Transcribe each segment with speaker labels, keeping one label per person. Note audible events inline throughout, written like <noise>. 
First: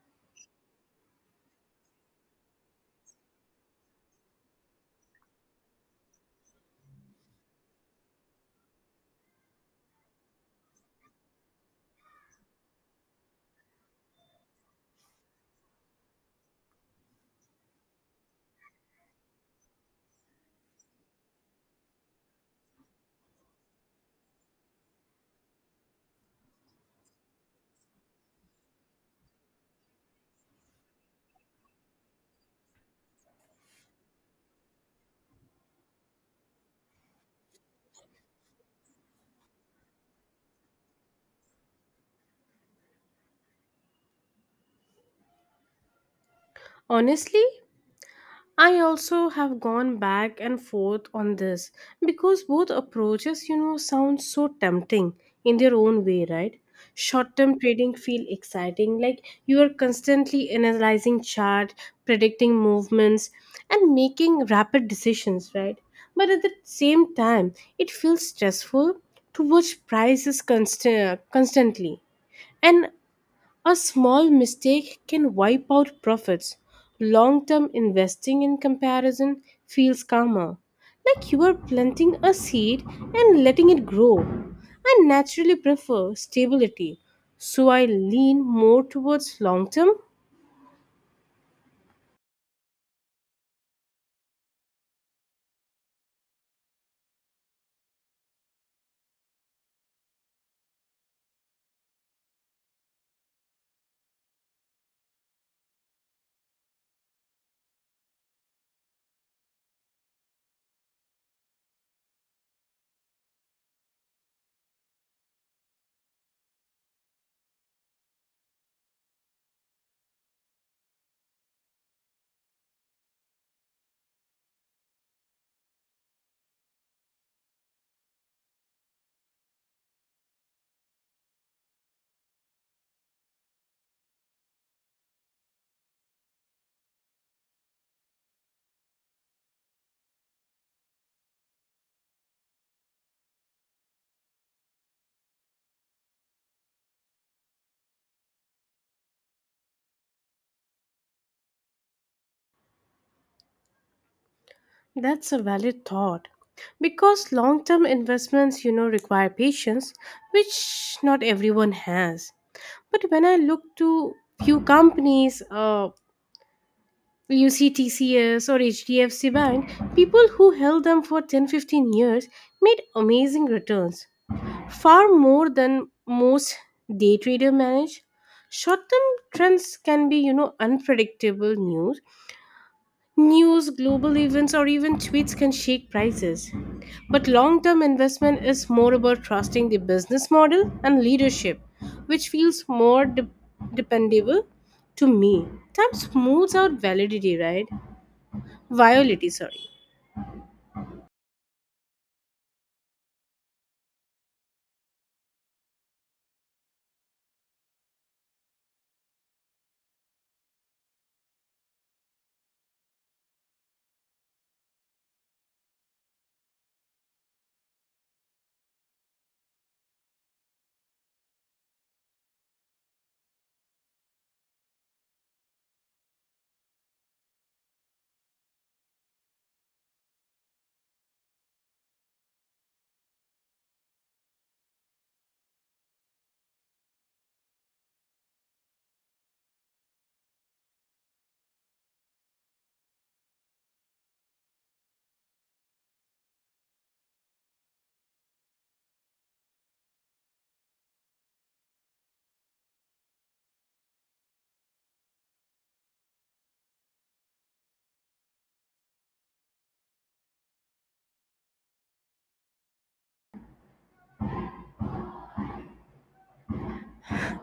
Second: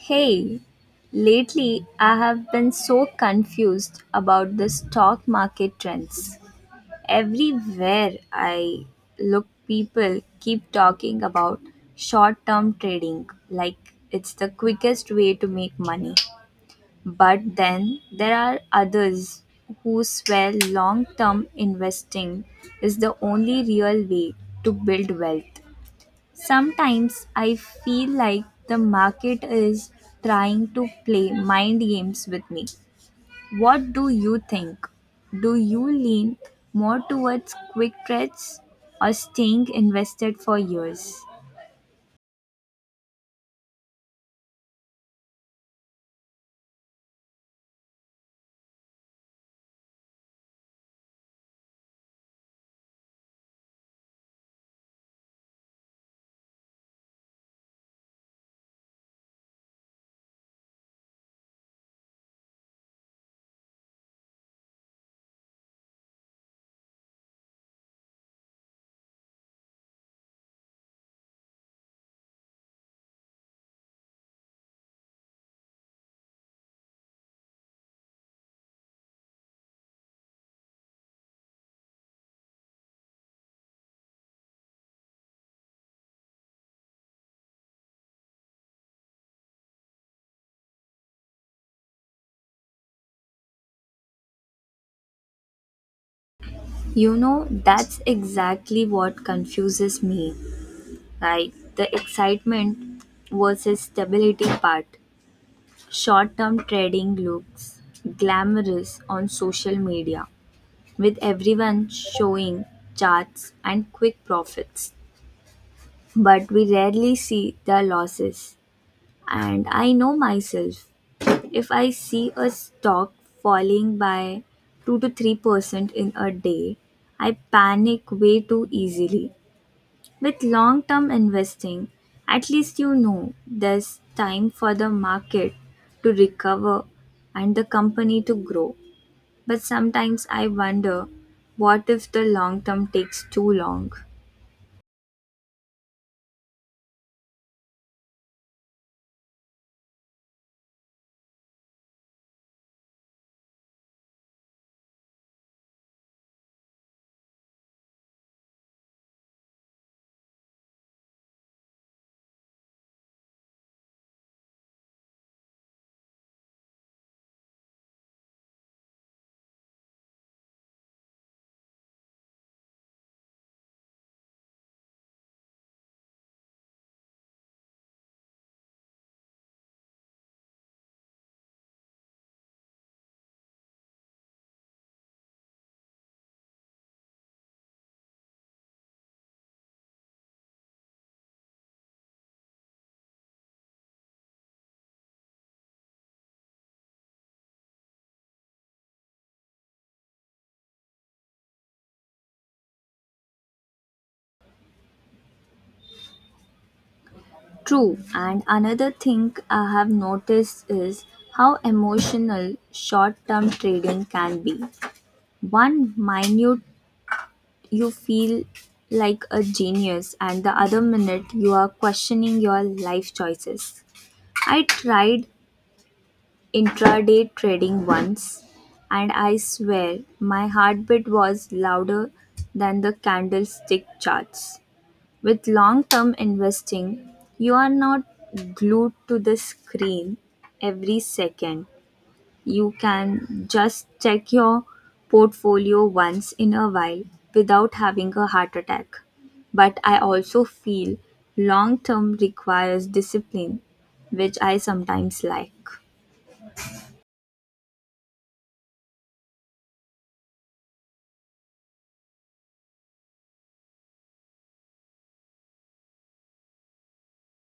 Speaker 1: Hey, lately I have been so confused about the stock market trends. Everywhere I look, people keep talking about short term trading like it's the quickest way to make money. But then there are others who swear long term investing is the only real way to build wealth. Sometimes I feel like the market is trying to play mind games with me. What do you think? Do you lean more towards quick trades or staying invested for years?
Speaker 2: Honestly, I also have gone back and forth on this because both approaches, you know, sound so tempting in their own way, right? Short-term trading feel exciting like you are constantly analyzing chart, predicting movements and making rapid decisions, right? But at the same time, it feels stressful to watch prices constantly and a small mistake can wipe out profits. Long term investing in comparison feels calmer. Like you are planting a seed and letting it grow. I naturally prefer stability, so I lean more towards long term.
Speaker 1: You know, that's exactly what confuses me. Like the excitement versus stability part. Short term trading looks glamorous on social media with everyone showing charts and quick profits. But we rarely see the losses. And I know myself, if I see a stock falling by 2 to 3% in a day, I panic way too easily. With long term investing, at least you know there's time for the market to recover and the company to grow. But sometimes I wonder what if the long term takes too long?
Speaker 2: That's a valid thought. Because long term investments, you know, require patience, which not everyone has. But when I look to few companies, you see TCS or HDFC Bank, people who held them for 10 15 years made amazing returns, far more than most day trader manage. Short term trends can be, you know, unpredictable news. News, global events, or even tweets can shake prices. But long term investment is more about trusting the business model and leadership, which feels more dependable to me. Time smooths out validity, right? Violity, sorry.
Speaker 1: True, and another thing I have noticed is how emotional short term trading can be. One minute you feel like a genius, and the other minute you are questioning your life choices. I tried intraday trading once, and I swear my heartbeat was louder than the candlestick charts. With long term investing, you are not glued to the screen every second. You can just check your portfolio once in a while without having a heart attack. But I also feel long term requires discipline, which I sometimes like.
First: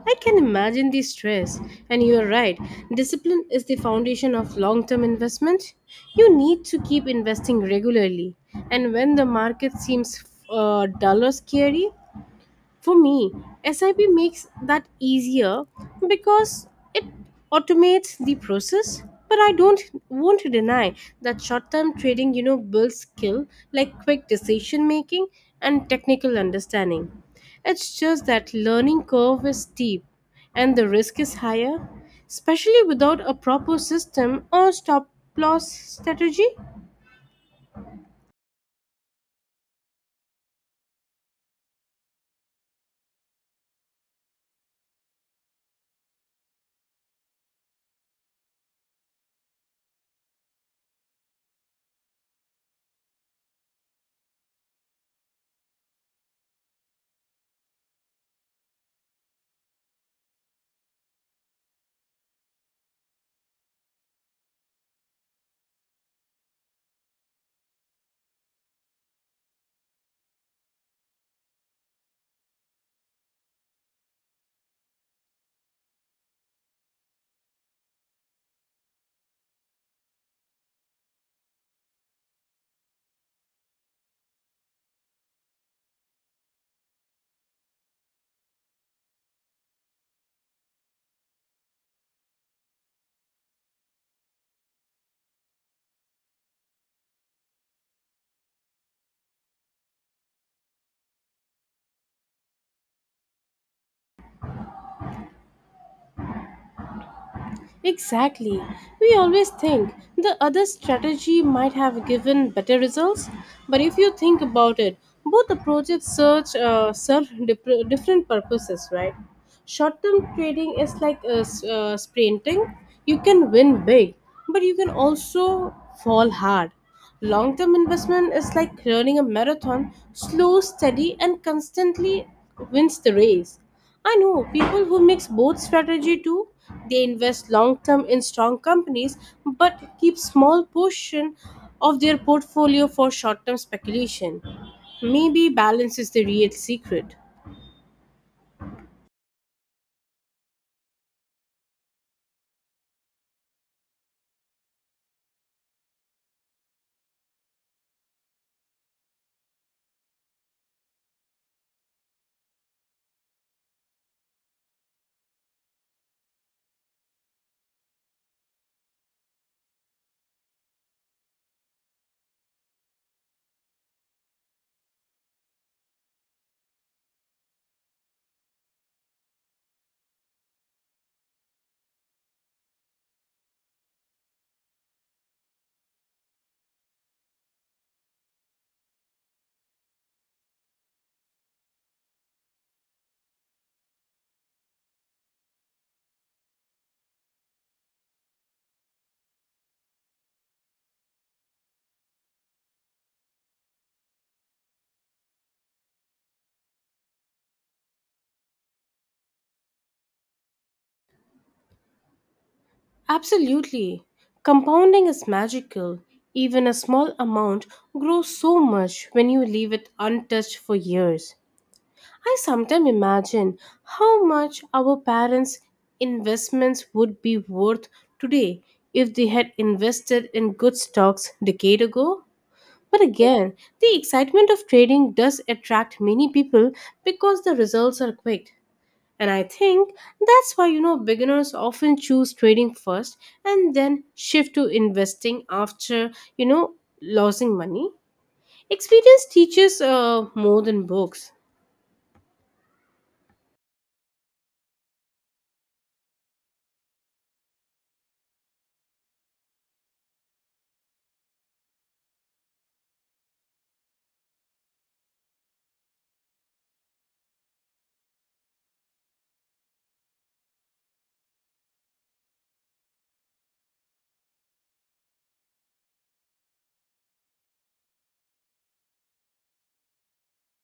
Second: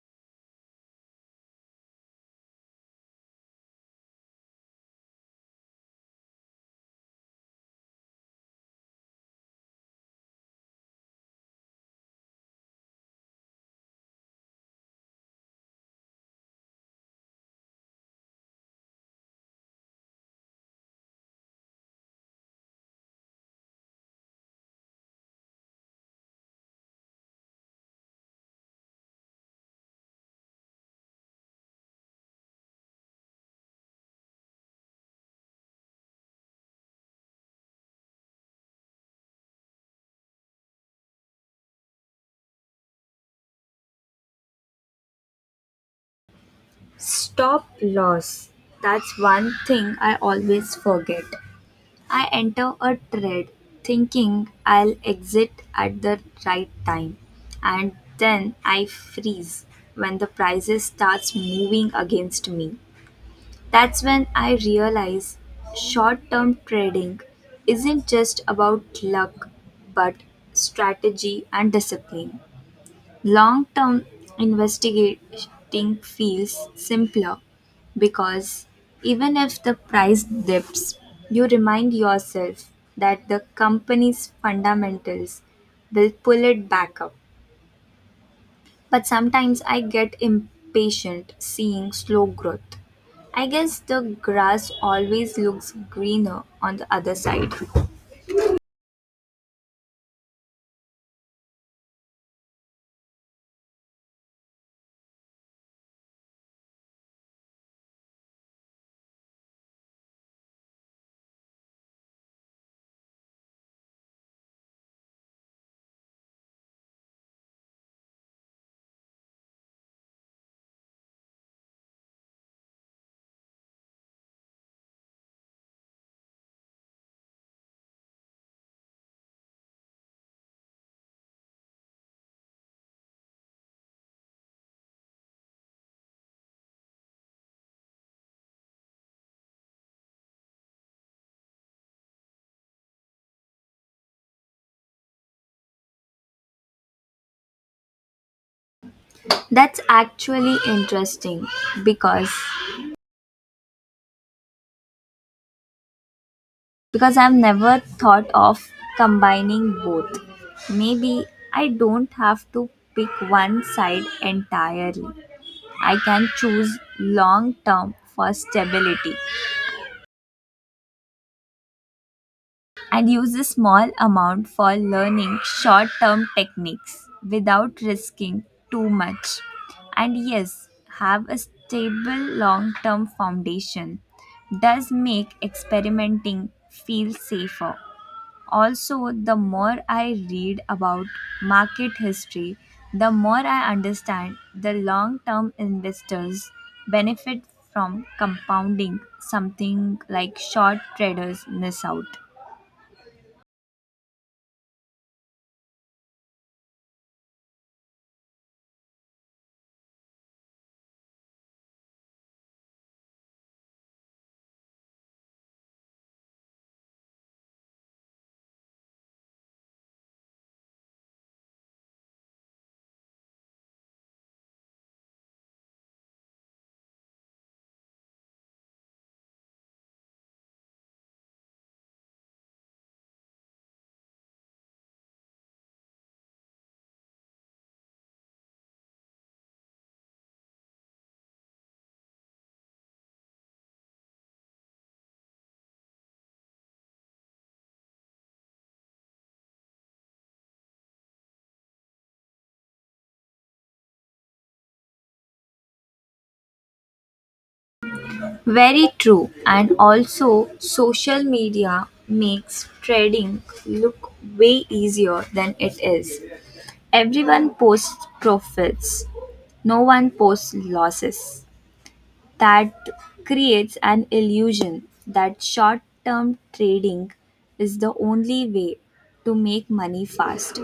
Speaker 2: I can imagine the stress, and you are right. Discipline is the foundation of long term investment. You need to keep investing regularly, and when the market seems dull or scary, for me, SIP makes that easier because it automates the process. But I don't want to deny that short-term trading, you know, builds skill like quick decision making and technical understanding. It's just that learning curve is steep and the risk is higher, especially without a proper system or stop loss strategy.
Speaker 1: Stop loss. That's one thing I always forget. I enter a trade thinking I'll exit at the right time and then I freeze when the prices starts moving against me. That's when I realize short-term trading isn't just about luck but strategy and discipline. Long-term investing feels simpler because even if the price dips, you remind yourself that the company's fundamentals will pull it back up. But sometimes I get impatient seeing slow growth. I guess the grass always looks greener on the other side.
Speaker 2: Exactly. We always think the other strategy might have given better results, but if you think about it, both approaches serve different purposes, right? Short term trading is like sprinting. You can win big, but you can also fall hard. Long term investment is like running a marathon, slow, steady, and constantly wins the race. I know people who mix both strategy too. They invest long term in strong companies but keep small portion of their portfolio for short term speculation. Maybe balance is the real secret.
Speaker 1: That's actually interesting because Because I've never thought of combining both. Maybe I don't have to pick one side entirely. I can choose long term for stability and use a small amount for learning short term techniques without risking too much. And yes, have a stable long term foundation does make experimenting feel safer. Also, the more I read about market history, the more I understand the long term investors benefit from compounding something like short traders miss out.
Speaker 2: Absolutely. Compounding is magical. Even a small amount grows so much when you leave it untouched for years. I sometimes imagine how much our parents' investments would be worth today if they had invested in good stocks decade ago. But again, the excitement of trading does attract many people because the results are quick. And I think that's why, you know, beginners often choose trading first and then shift to investing after, you know losing money. Experience teaches more than books.
Speaker 1: Very true. And also, social media makes trading look way easier than it is. Everyone posts profits, no one posts losses. That creates an illusion that short term trading is the only way to make money fast.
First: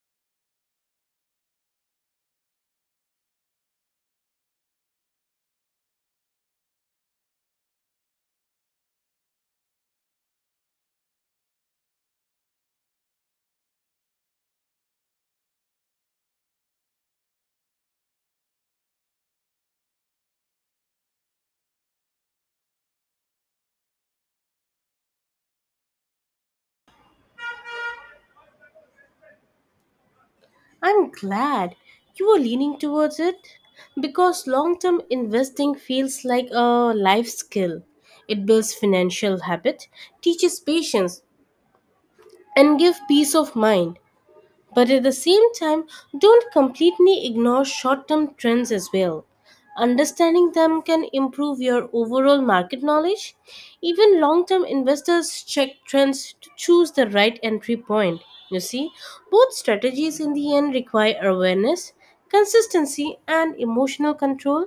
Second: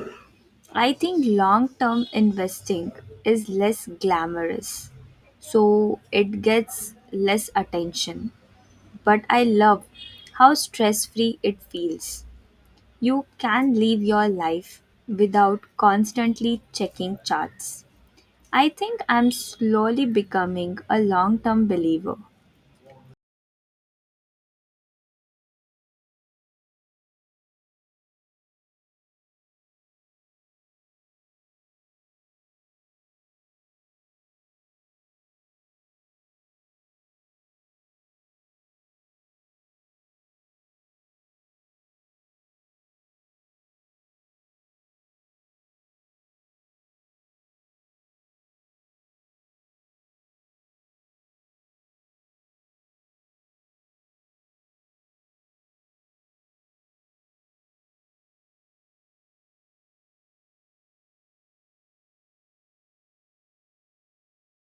Speaker 1: I think long term investing is less glamorous, so it gets less attention. But I love how stress free it feels. You can live your life without constantly checking charts. I think I'm slowly becoming a long term believer.
Speaker 2: I'm glad you are leaning towards it because long term investing feels like a life skill. It builds financial habit, teaches patience, and gives peace of mind. But at the same time, don't completely ignore short term trends as well. Understanding them can improve your overall market knowledge. Even long term investors check trends to choose the right entry point. You see, both strategies in the end require awareness, consistency, and emotional control.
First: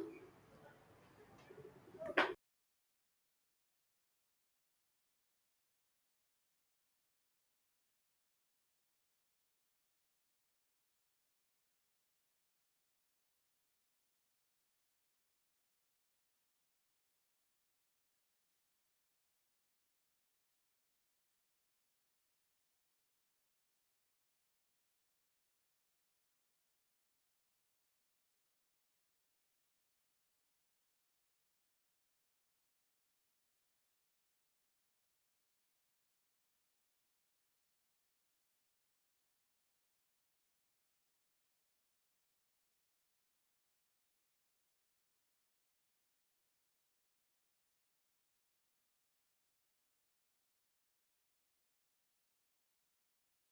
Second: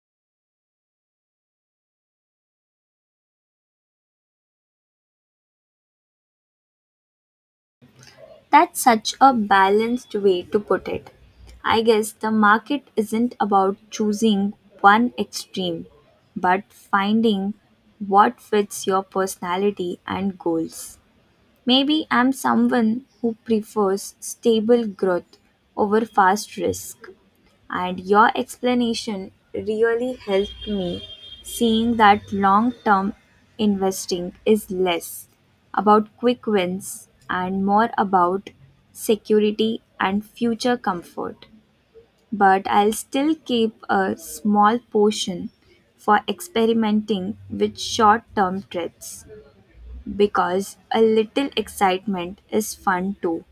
Speaker 1: That's such a balanced way to put it. I guess the market isn't about choosing one extreme, but finding what fits your personality and goals. Maybe I'm someone who prefers stable growth over fast risk, and your explanation really helped me seeing that long term investing is less about quick wins and more about security and future comfort. But I'll still keep a small portion for experimenting with short term trades because a little excitement is fun too.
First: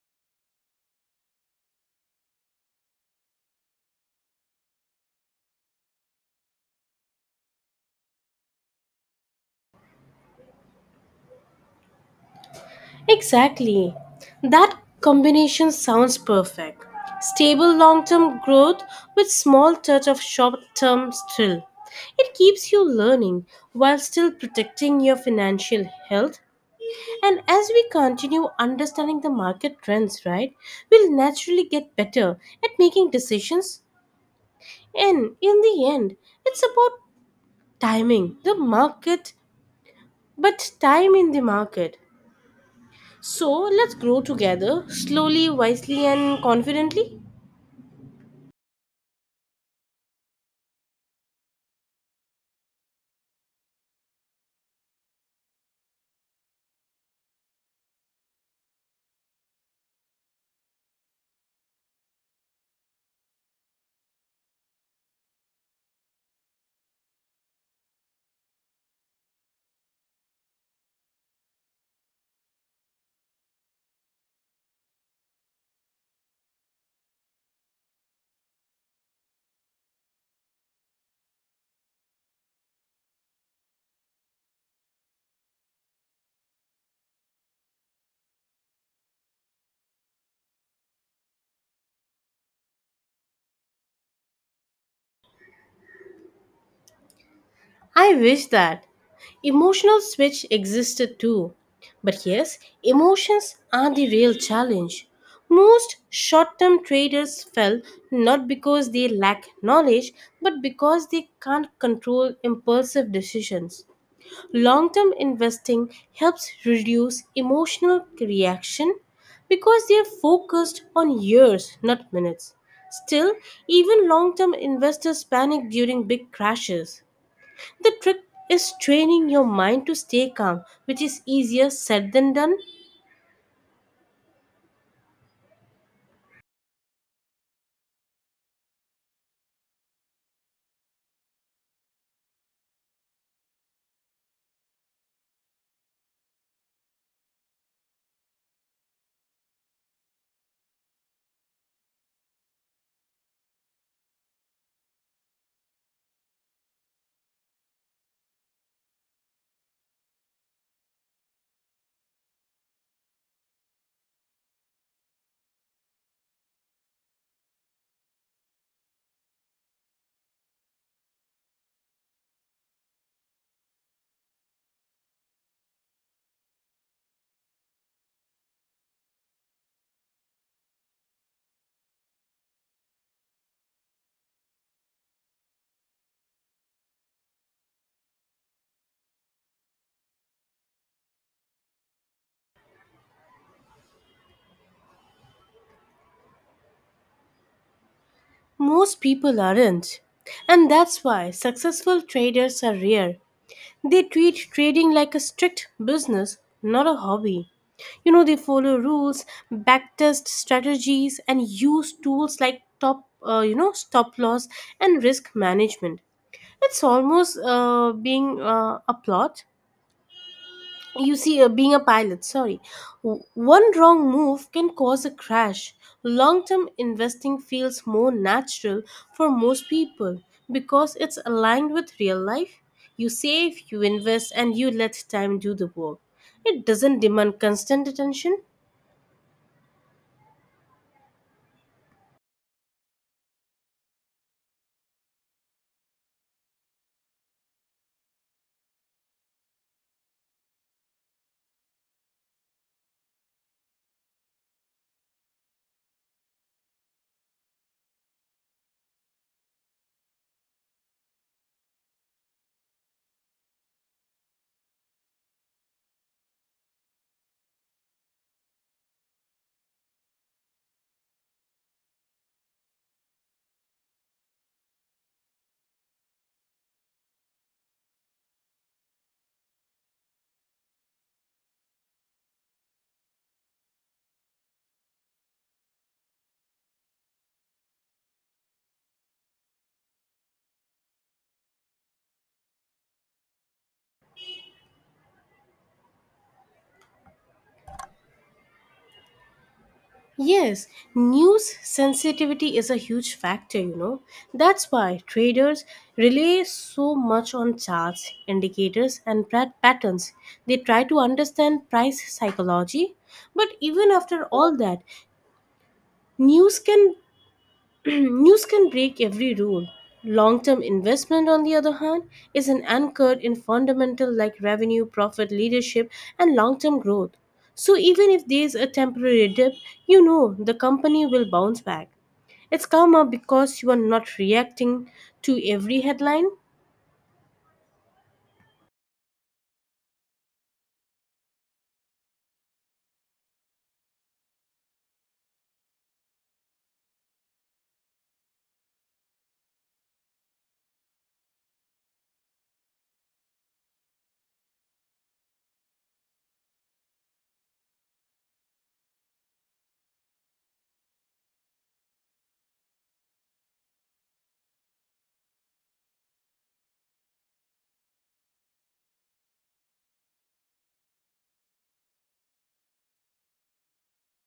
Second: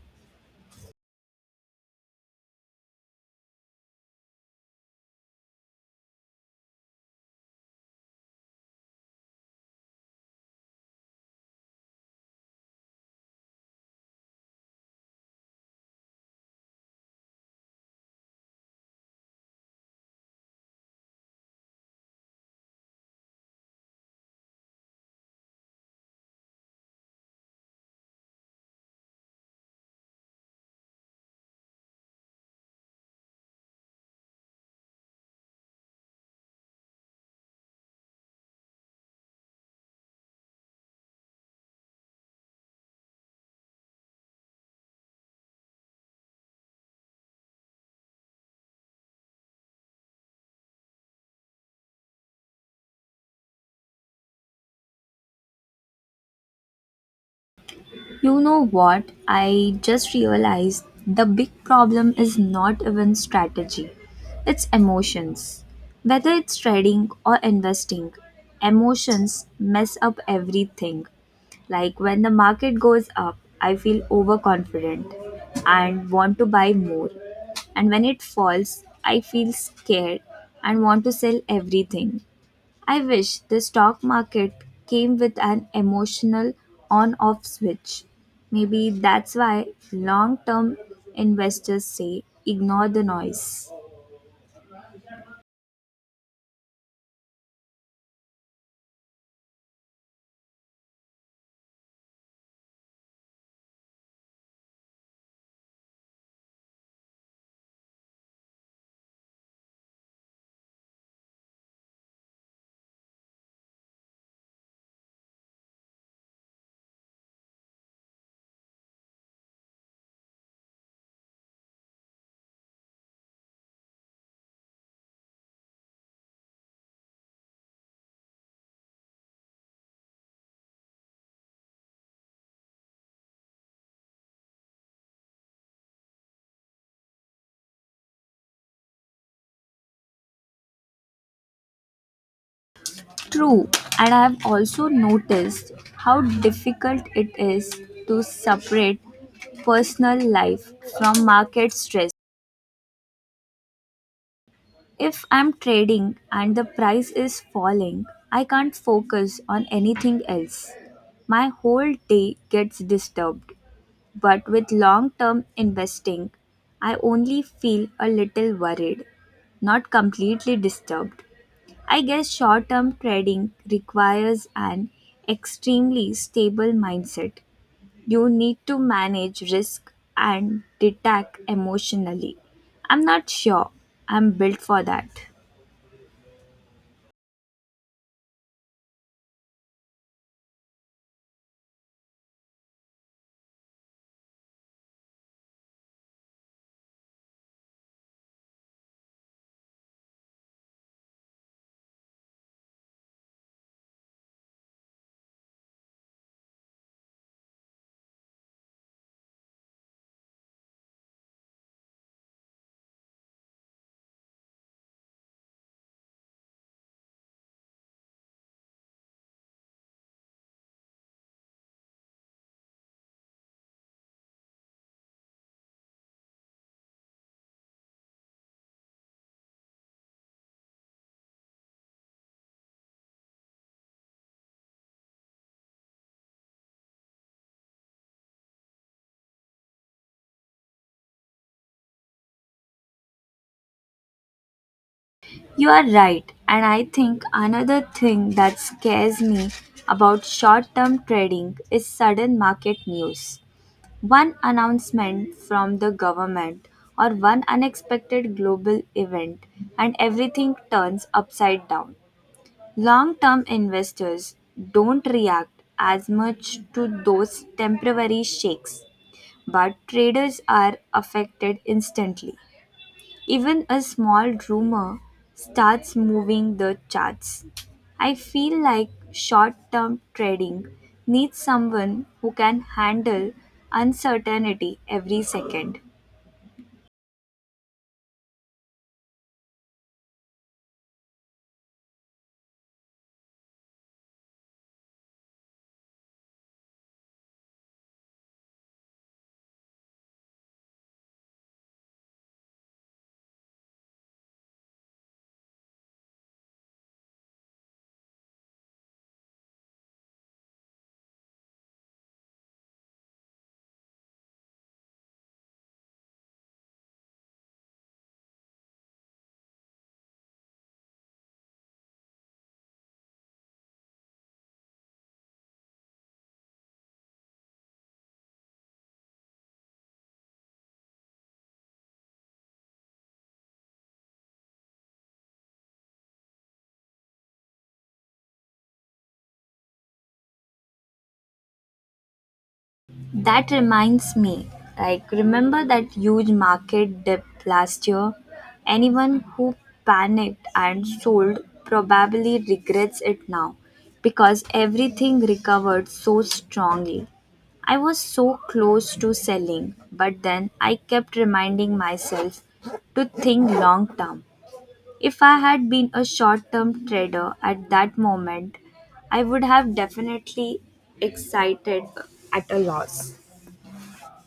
Speaker 2: Exactly. That combination sounds perfect. Stable long-term growth with small touch of short-term thrill. It keeps you learning while still protecting your financial health. And as we continue understanding the market trends, right, we'll naturally get better at making decisions. And in the end, it's about timing the market, but time in the market. So let's grow together, slowly, wisely, and confidently.
Speaker 1: You know what? I just realized the big problem is not even strategy, it's emotions. Whether it's trading or investing, emotions mess up everything. Like when the market goes up, I feel overconfident and want to buy more. And when it falls, I feel scared and want to sell everything. I wish the stock market came with an emotional on off switch. Maybe that's why long term investors say ignore the noise.
Speaker 2: I wish that emotional switch existed too. But yes, emotions are the real challenge. Most short term traders fail not because they lack knowledge, but because they can't control impulsive decisions. Long term investing helps reduce emotional reaction because they are focused on years, not minutes. Still, even long term investors panic during big crashes. The trick is training your mind to stay calm, which is easier said than done.
Speaker 1: True, and I have also noticed how difficult it is to separate personal life from market stress. If I'm trading and the price is falling, I can't focus on anything else. My whole day gets disturbed. But with long term investing, I only feel a little worried, not completely disturbed. I guess short term trading requires an extremely stable mindset. You need to manage risk and detach emotionally. I'm not sure I'm built for that.
Speaker 2: Most people aren't. And that's why successful traders are rare. They treat trading like a strict business, not a hobby. You know, they follow rules, backtest strategies, and use tools like top, stop loss and risk management. It's almost being a plot. You see, being a pilot, sorry, one wrong move can cause a crash. Long term investing feels more natural for most people because it's aligned with real life. You save, you invest, and you let time do the work. It doesn't demand constant attention.
Speaker 1: You are right, and I think another thing that scares me about short term trading is sudden market news. One announcement from the government or one unexpected global event, and everything turns upside down. Long term investors don't react as much to those temporary shakes, but traders are affected instantly. Even a small rumor starts moving the charts. I feel like short term trading needs someone who can handle uncertainty every second.
Speaker 2: Yes, news sensitivity is a huge factor, you know. That's why traders rely so much on charts, indicators, and patterns. They try to understand price psychology. But even after all that, news can <clears throat> News can break every rule. Long term investment, on the other hand, is an anchored in fundamental like revenue, profit, leadership, and long term growth. So even if there is a temporary dip, you know the company will bounce back. It's karma because you are not reacting to every headline.
Speaker 1: That reminds me, like, remember that huge market dip last year? Anyone who panicked and sold probably regrets it now because everything recovered so strongly. I was so close to selling, but then I kept reminding myself to think long term. If I had been a short term trader at that moment, I would have definitely excited at a loss.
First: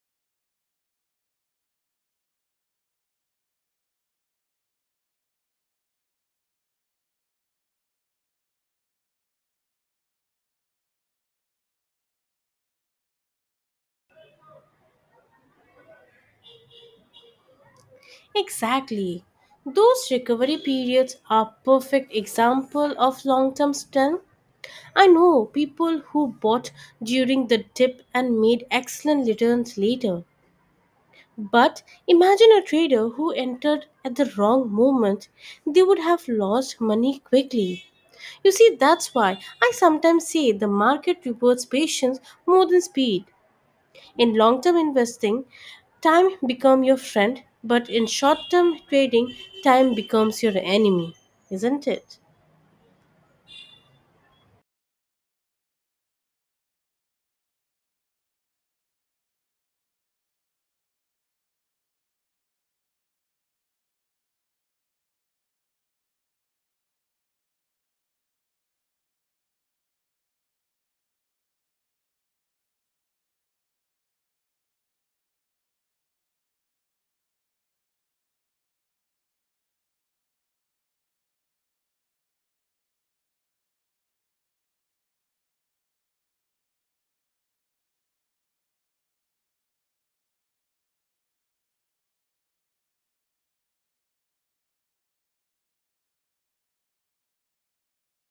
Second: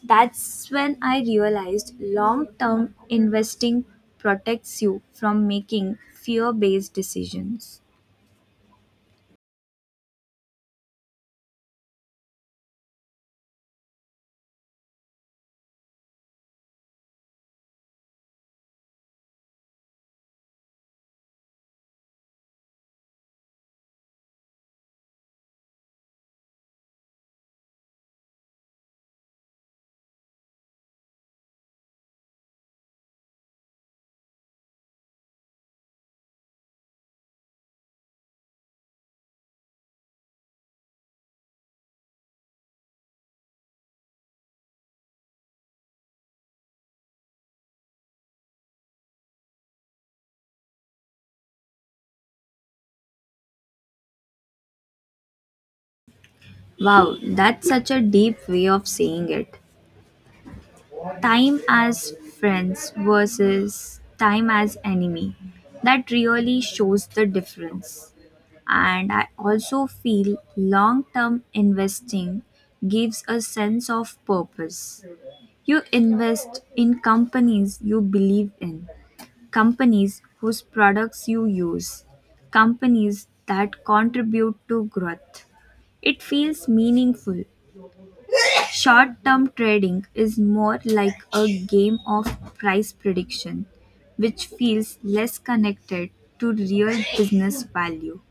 Speaker 1: That's when I realized long term investing protects you from making fear based decisions.
Speaker 2: Exactly. Those recovery periods are perfect example of long-term strength. I know people who bought during the dip and made excellent returns later. But imagine a trader who entered at the wrong moment. They would have lost money quickly. You see, that's why I sometimes say the market rewards patience more than speed. In long term investing, time becomes your friend, but in short term trading, time becomes your enemy, isn't it?
Speaker 1: Wow, that's such a deep way of saying it. Time as friends versus time as enemy. That really shows the difference. And I also feel long term investing gives a sense of purpose. You invest in companies you believe in companies whose products you use, companies that contribute to growth. It feels meaningful. Short term trading is more like a game of price prediction, which feels less connected to real business value.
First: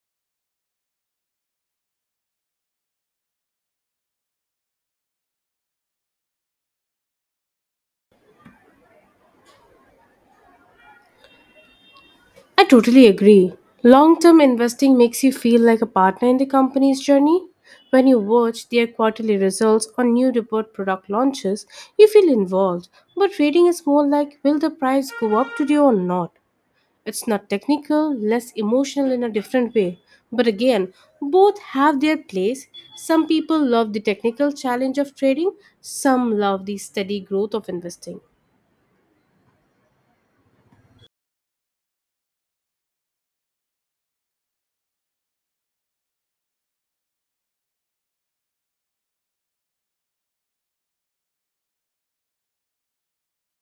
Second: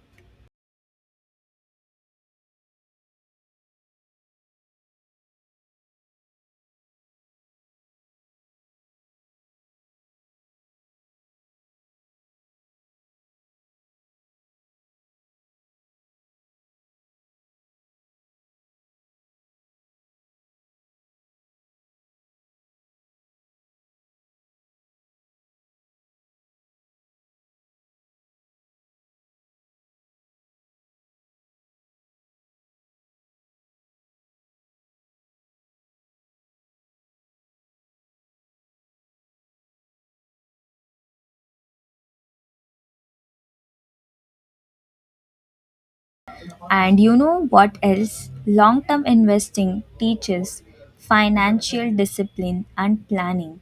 Speaker 2: I totally agree. Long term investing makes you feel like a partner in the company's journey. When you watch their quarterly results or new report product launches, you feel involved. But trading is more like will the price go up today or not? It's not technical, less emotional in a different way. But again, both have their place. Some people love the technical challenge of trading, some love the steady growth of investing.
Speaker 1: And you know what else? Long term investing teaches financial discipline and planning.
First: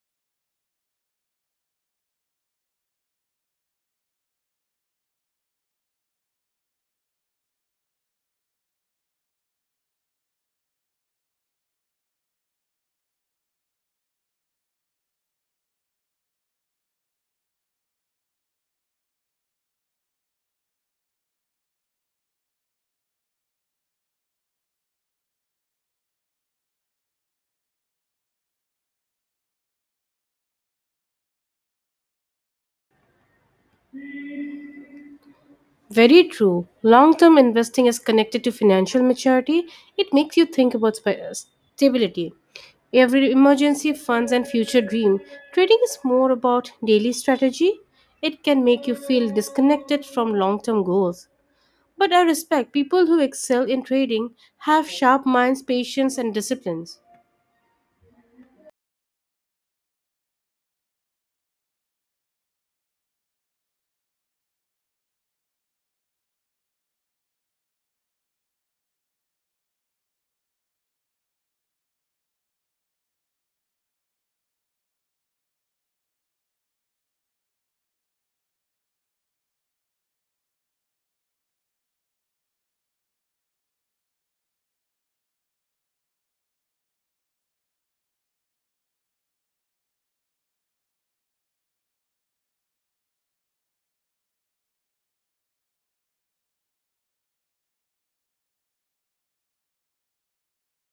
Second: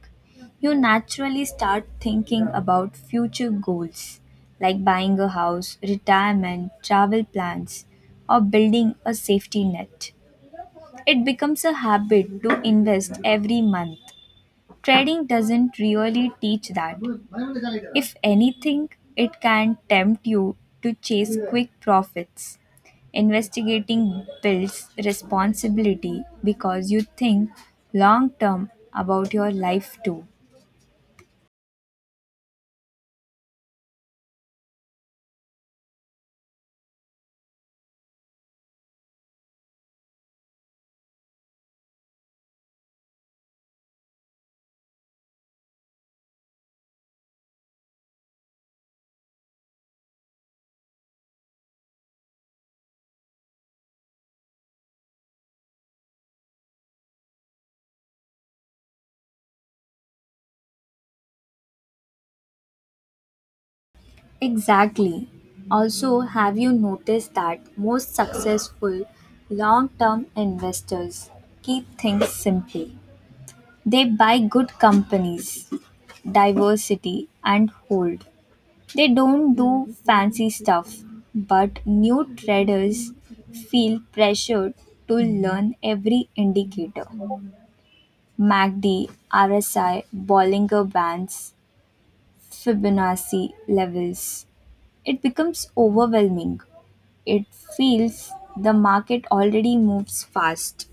Speaker 1: You naturally start thinking about future goals like buying a house, retirement, travel plans, or building a safety net. It becomes a habit to invest every month. Trading doesn't really teach that. If anything, it can tempt you to chase quick profits. Investigating builds responsibility because you think long term about your life too.
Speaker 2: Very true. Long term investing is connected to financial maturity. It makes you think about stability. Every emergency funds and future dream. Trading is more about daily strategy. It can make you feel disconnected from long term goals. But I respect people who excel in trading have sharp minds, patience, and disciplines.
Speaker 1: Exactly. Also, have you noticed that most successful long term investors keep things simple? They buy good companies, diversity, and hold. They don't do fancy stuff, but new traders feel pressured to learn every indicator MACD, RSI, Bollinger Bands, Fibonacci levels. It becomes overwhelming. It feels the market already moves fast.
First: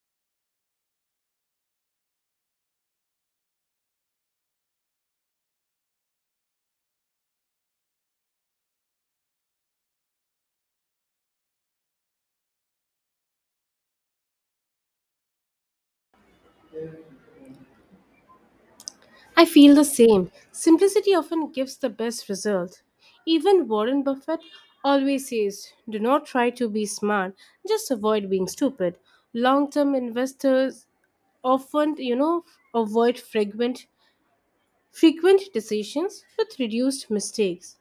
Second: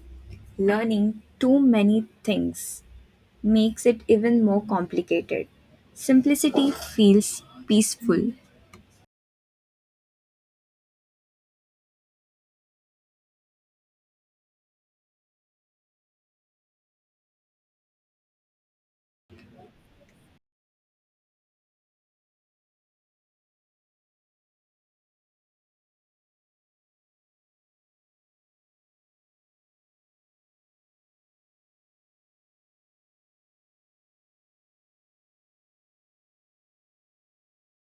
Speaker 1: Learning too many things makes it even more complicated. Simplicity feels peaceful.
Speaker 2: I feel the same. Simplicity often gives the best result. Even Warren Buffett always says, do not try to be smart, just avoid being stupid. Long-term investors often, you know, avoid frequent decisions with reduced mistakes.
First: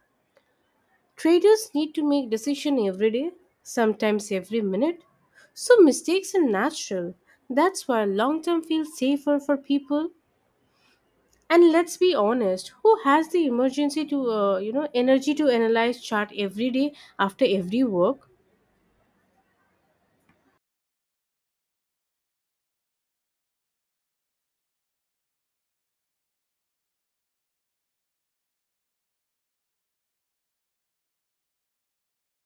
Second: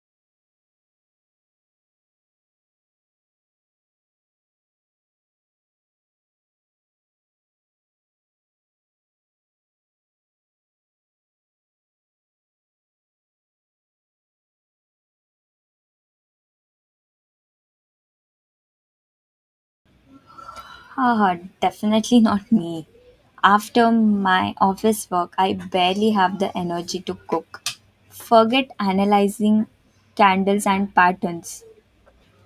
Speaker 2: Traders need to make decisions every day, sometimes every minute. So mistakes are natural. That's why long-term feels safer for people. And let's be honest, who has the emergency to, energy to analyze chart every day after every work?
Speaker 1: Ah, definitely not me. After my office work, I barely have the energy to cook. Forget analyzing candles and patterns.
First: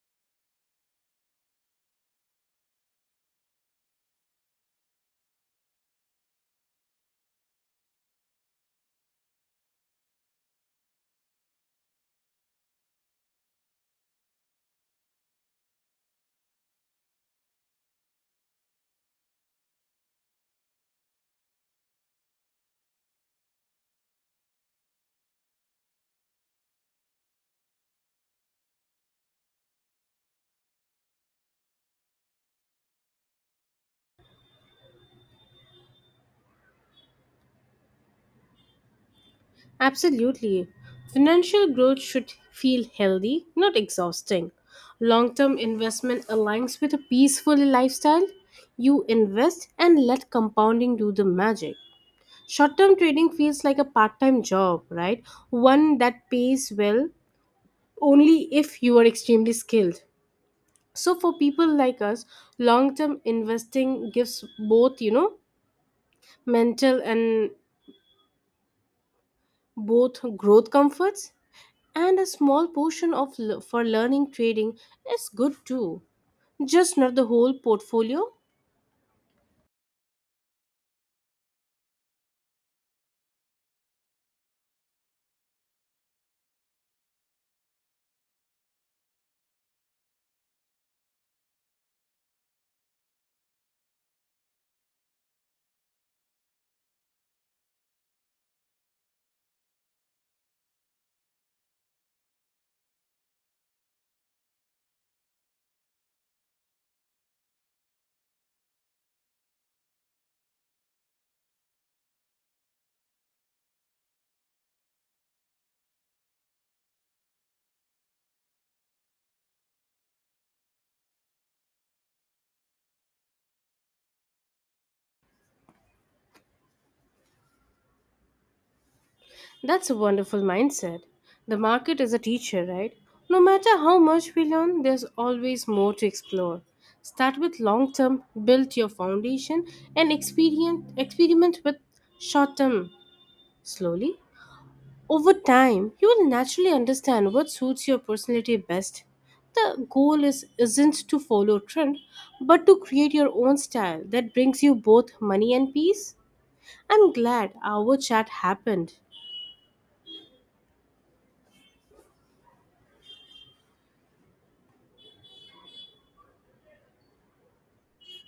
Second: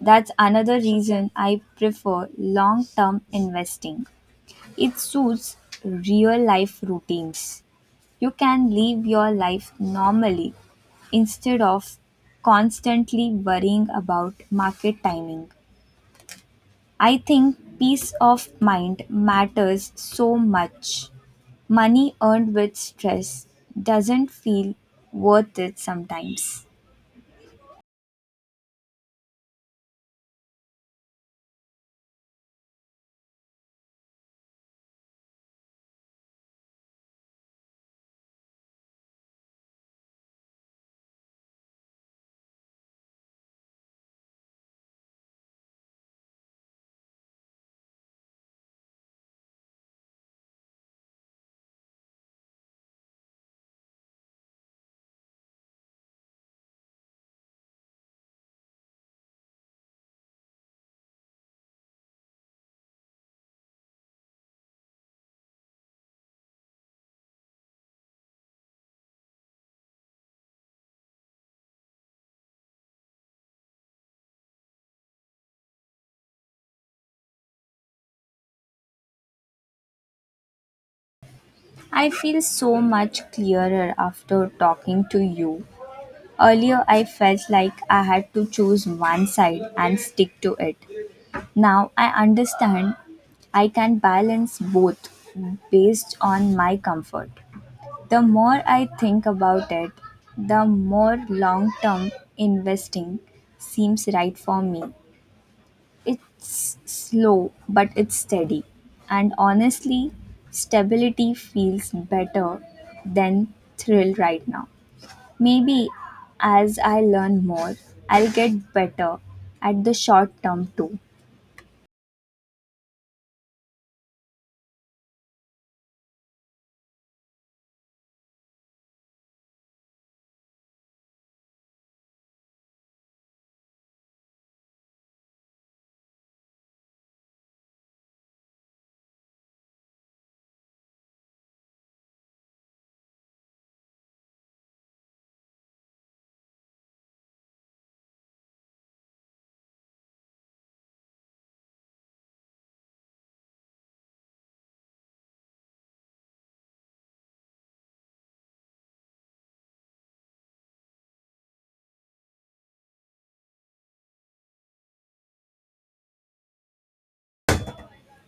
Speaker 1: That's another reason I prefer long term investing. It suits real life routines. You can live your life normally instead of constantly worrying about market timing. I think peace of mind matters so much. Money earned with stress doesn't feel worth it sometimes.
Speaker 2: Absolutely. Financial growth should feel healthy, not exhausting. Long term investment aligns with a peaceful lifestyle. You invest and let compounding do the magic. Short term trading feels like a part time job, right? One that pays well only if you are extremely skilled. So for people like us, long term investing gives both, mental and both growth comforts, and a small portion of for learning trading is good too, just not the whole portfolio.
Speaker 1: I feel so much clearer after talking to you. Earlier, I felt like I had to choose one side and stick to it. Now I understand I can balance both based on my comfort. The more I think about it, the more long term investing seems right for me. It's slow, but it's steady. And honestly, stability feels better than thrill right now. Maybe as I learn more, I'll get better at the short term too.
Speaker 2: That's a wonderful mindset. The market is a teacher, right? No matter how much we learn, there's always more to explore. Start with long term, build your foundation, and experience experiment with short term slowly. Over time, you will naturally understand what suits your personality best. The goal is isn't to follow trend, but to create your own style that brings you both money and peace. I'm glad our chat happened.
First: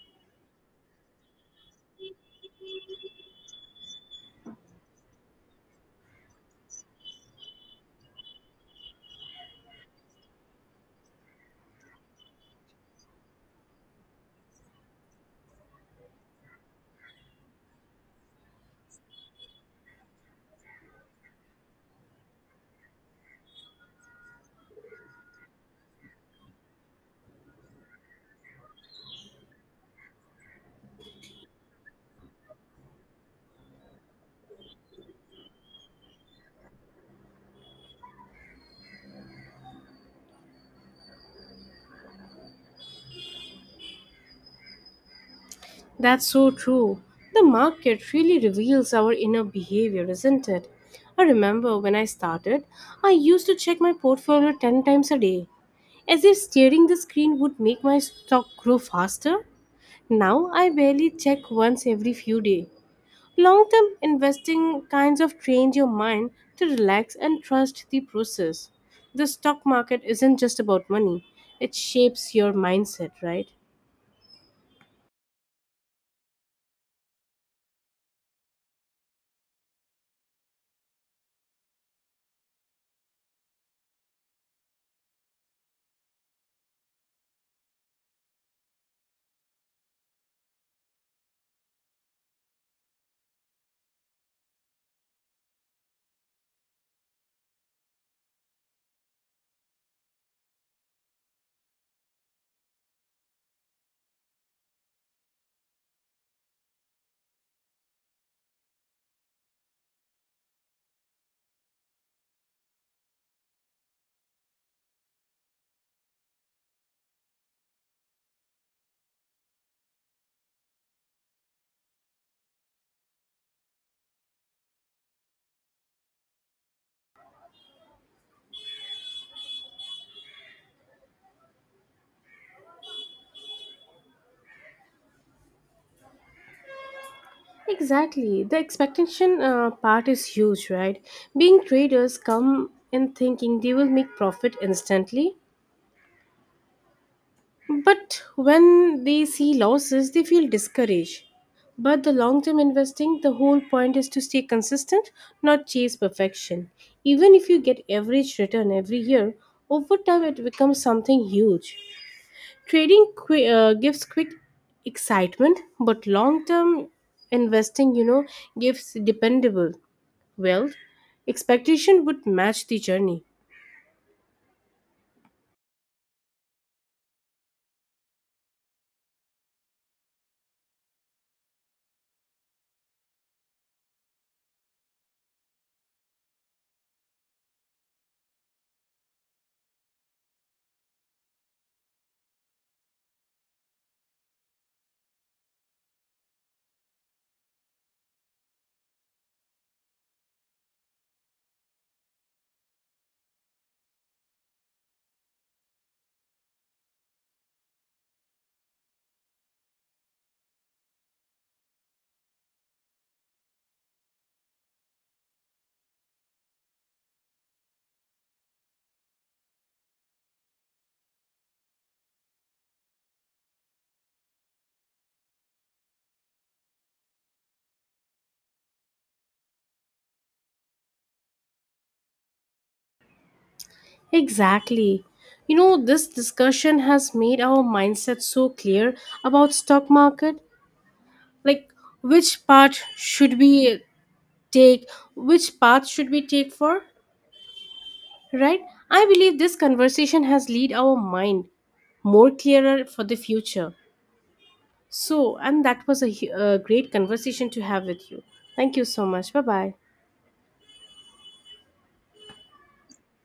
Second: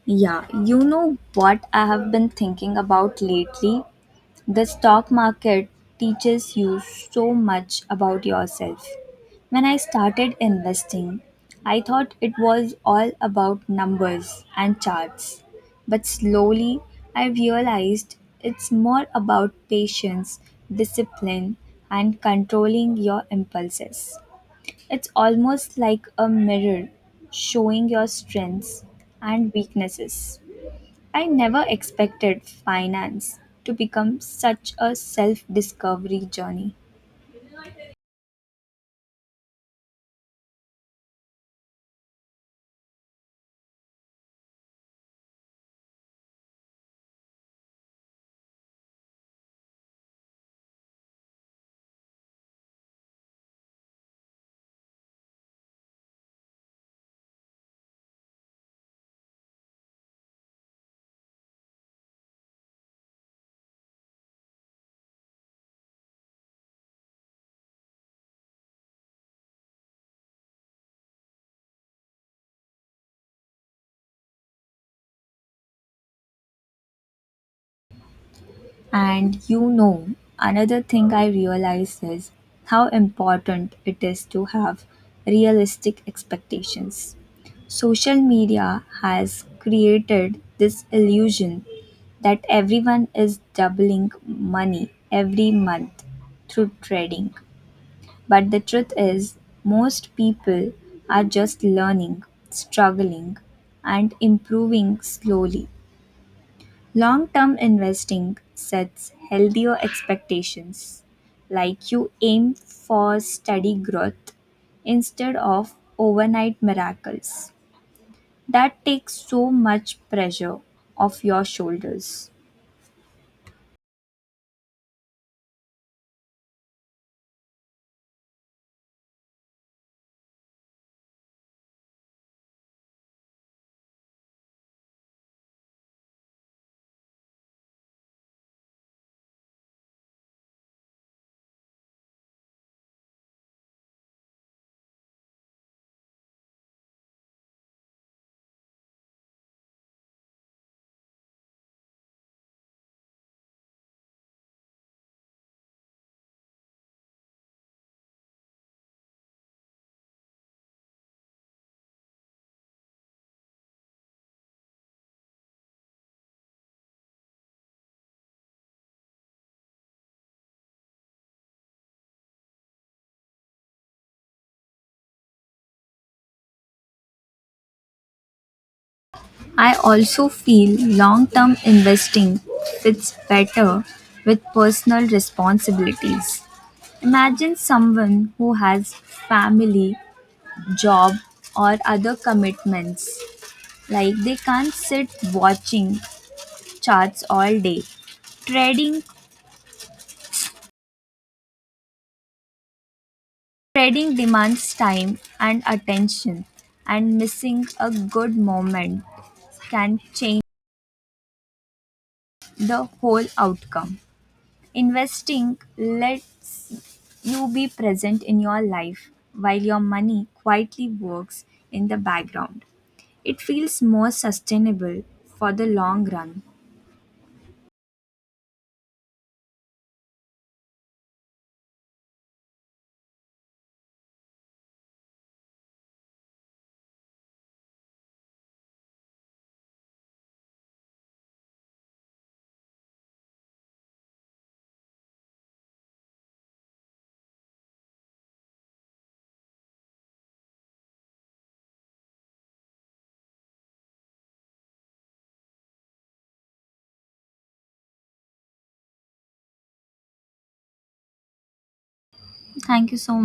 Speaker 1: Yeah, you know what I have been thinking about lately? The stock market teaches you so much about yourself. When I started investing, I thought it was all about numbers and charts. But slowly, I realized it's more about patience, discipline, and controlling your impulses. It's almost like a mirror showing your strengths and weaknesses. I never expected finance to become such a self discovery journey.
Speaker 2: That's so true. The market really reveals our inner behavior, isn't it? I remember when I started, I used to check my portfolio 10 times a day, as if staring the screen would make my stock grow faster. Now I barely check once every few days. Long term investing kinds of trains your mind to relax and trust the process. The stock market isn't just about money, it shapes your mindset, right?
Speaker 1: And you know, another thing I realized is how important it is to have realistic expectations. Social media has created this illusion that everyone is doubling money every month through trading. But the truth is, most people are just learning, struggling, and improving slowly. Long term investing sets healthier expectations, like you aim for steady growth instead of overnight miracles. That takes so much pressure off your shoulders.
Speaker 2: Exactly. The expectation part is huge, right? Being traders come in thinking they will make profit instantly, but when they see losses, they feel discouraged. But the long term investing, the whole point is to stay consistent, not chase perfection. Even if you get average return every year, over time it becomes something huge. Trading gives quick excitement, but long term investing, you know, gives dependable wealth. Expectation would match the journey.
Speaker 1: I also feel long term investing fits better with personal responsibilities. Imagine someone who has family, job, or other commitments. Like they can't sit watching charts all day. Trading trading demands time and attention, and missing a good moment can change the whole outcome. Investing lets you be present in your life while your money quietly works in the background. It feels more sustainable for the long run.
Speaker 2: Exactly. You know, this discussion has made our mindset so clear about stock market. Like which part should we take, which path should we take for, right? I believe this conversation has lead our mind more clearer for the future. So, and that was a a great conversation to have with you. Thank you so much. Bye bye.
Speaker 1: Thank you so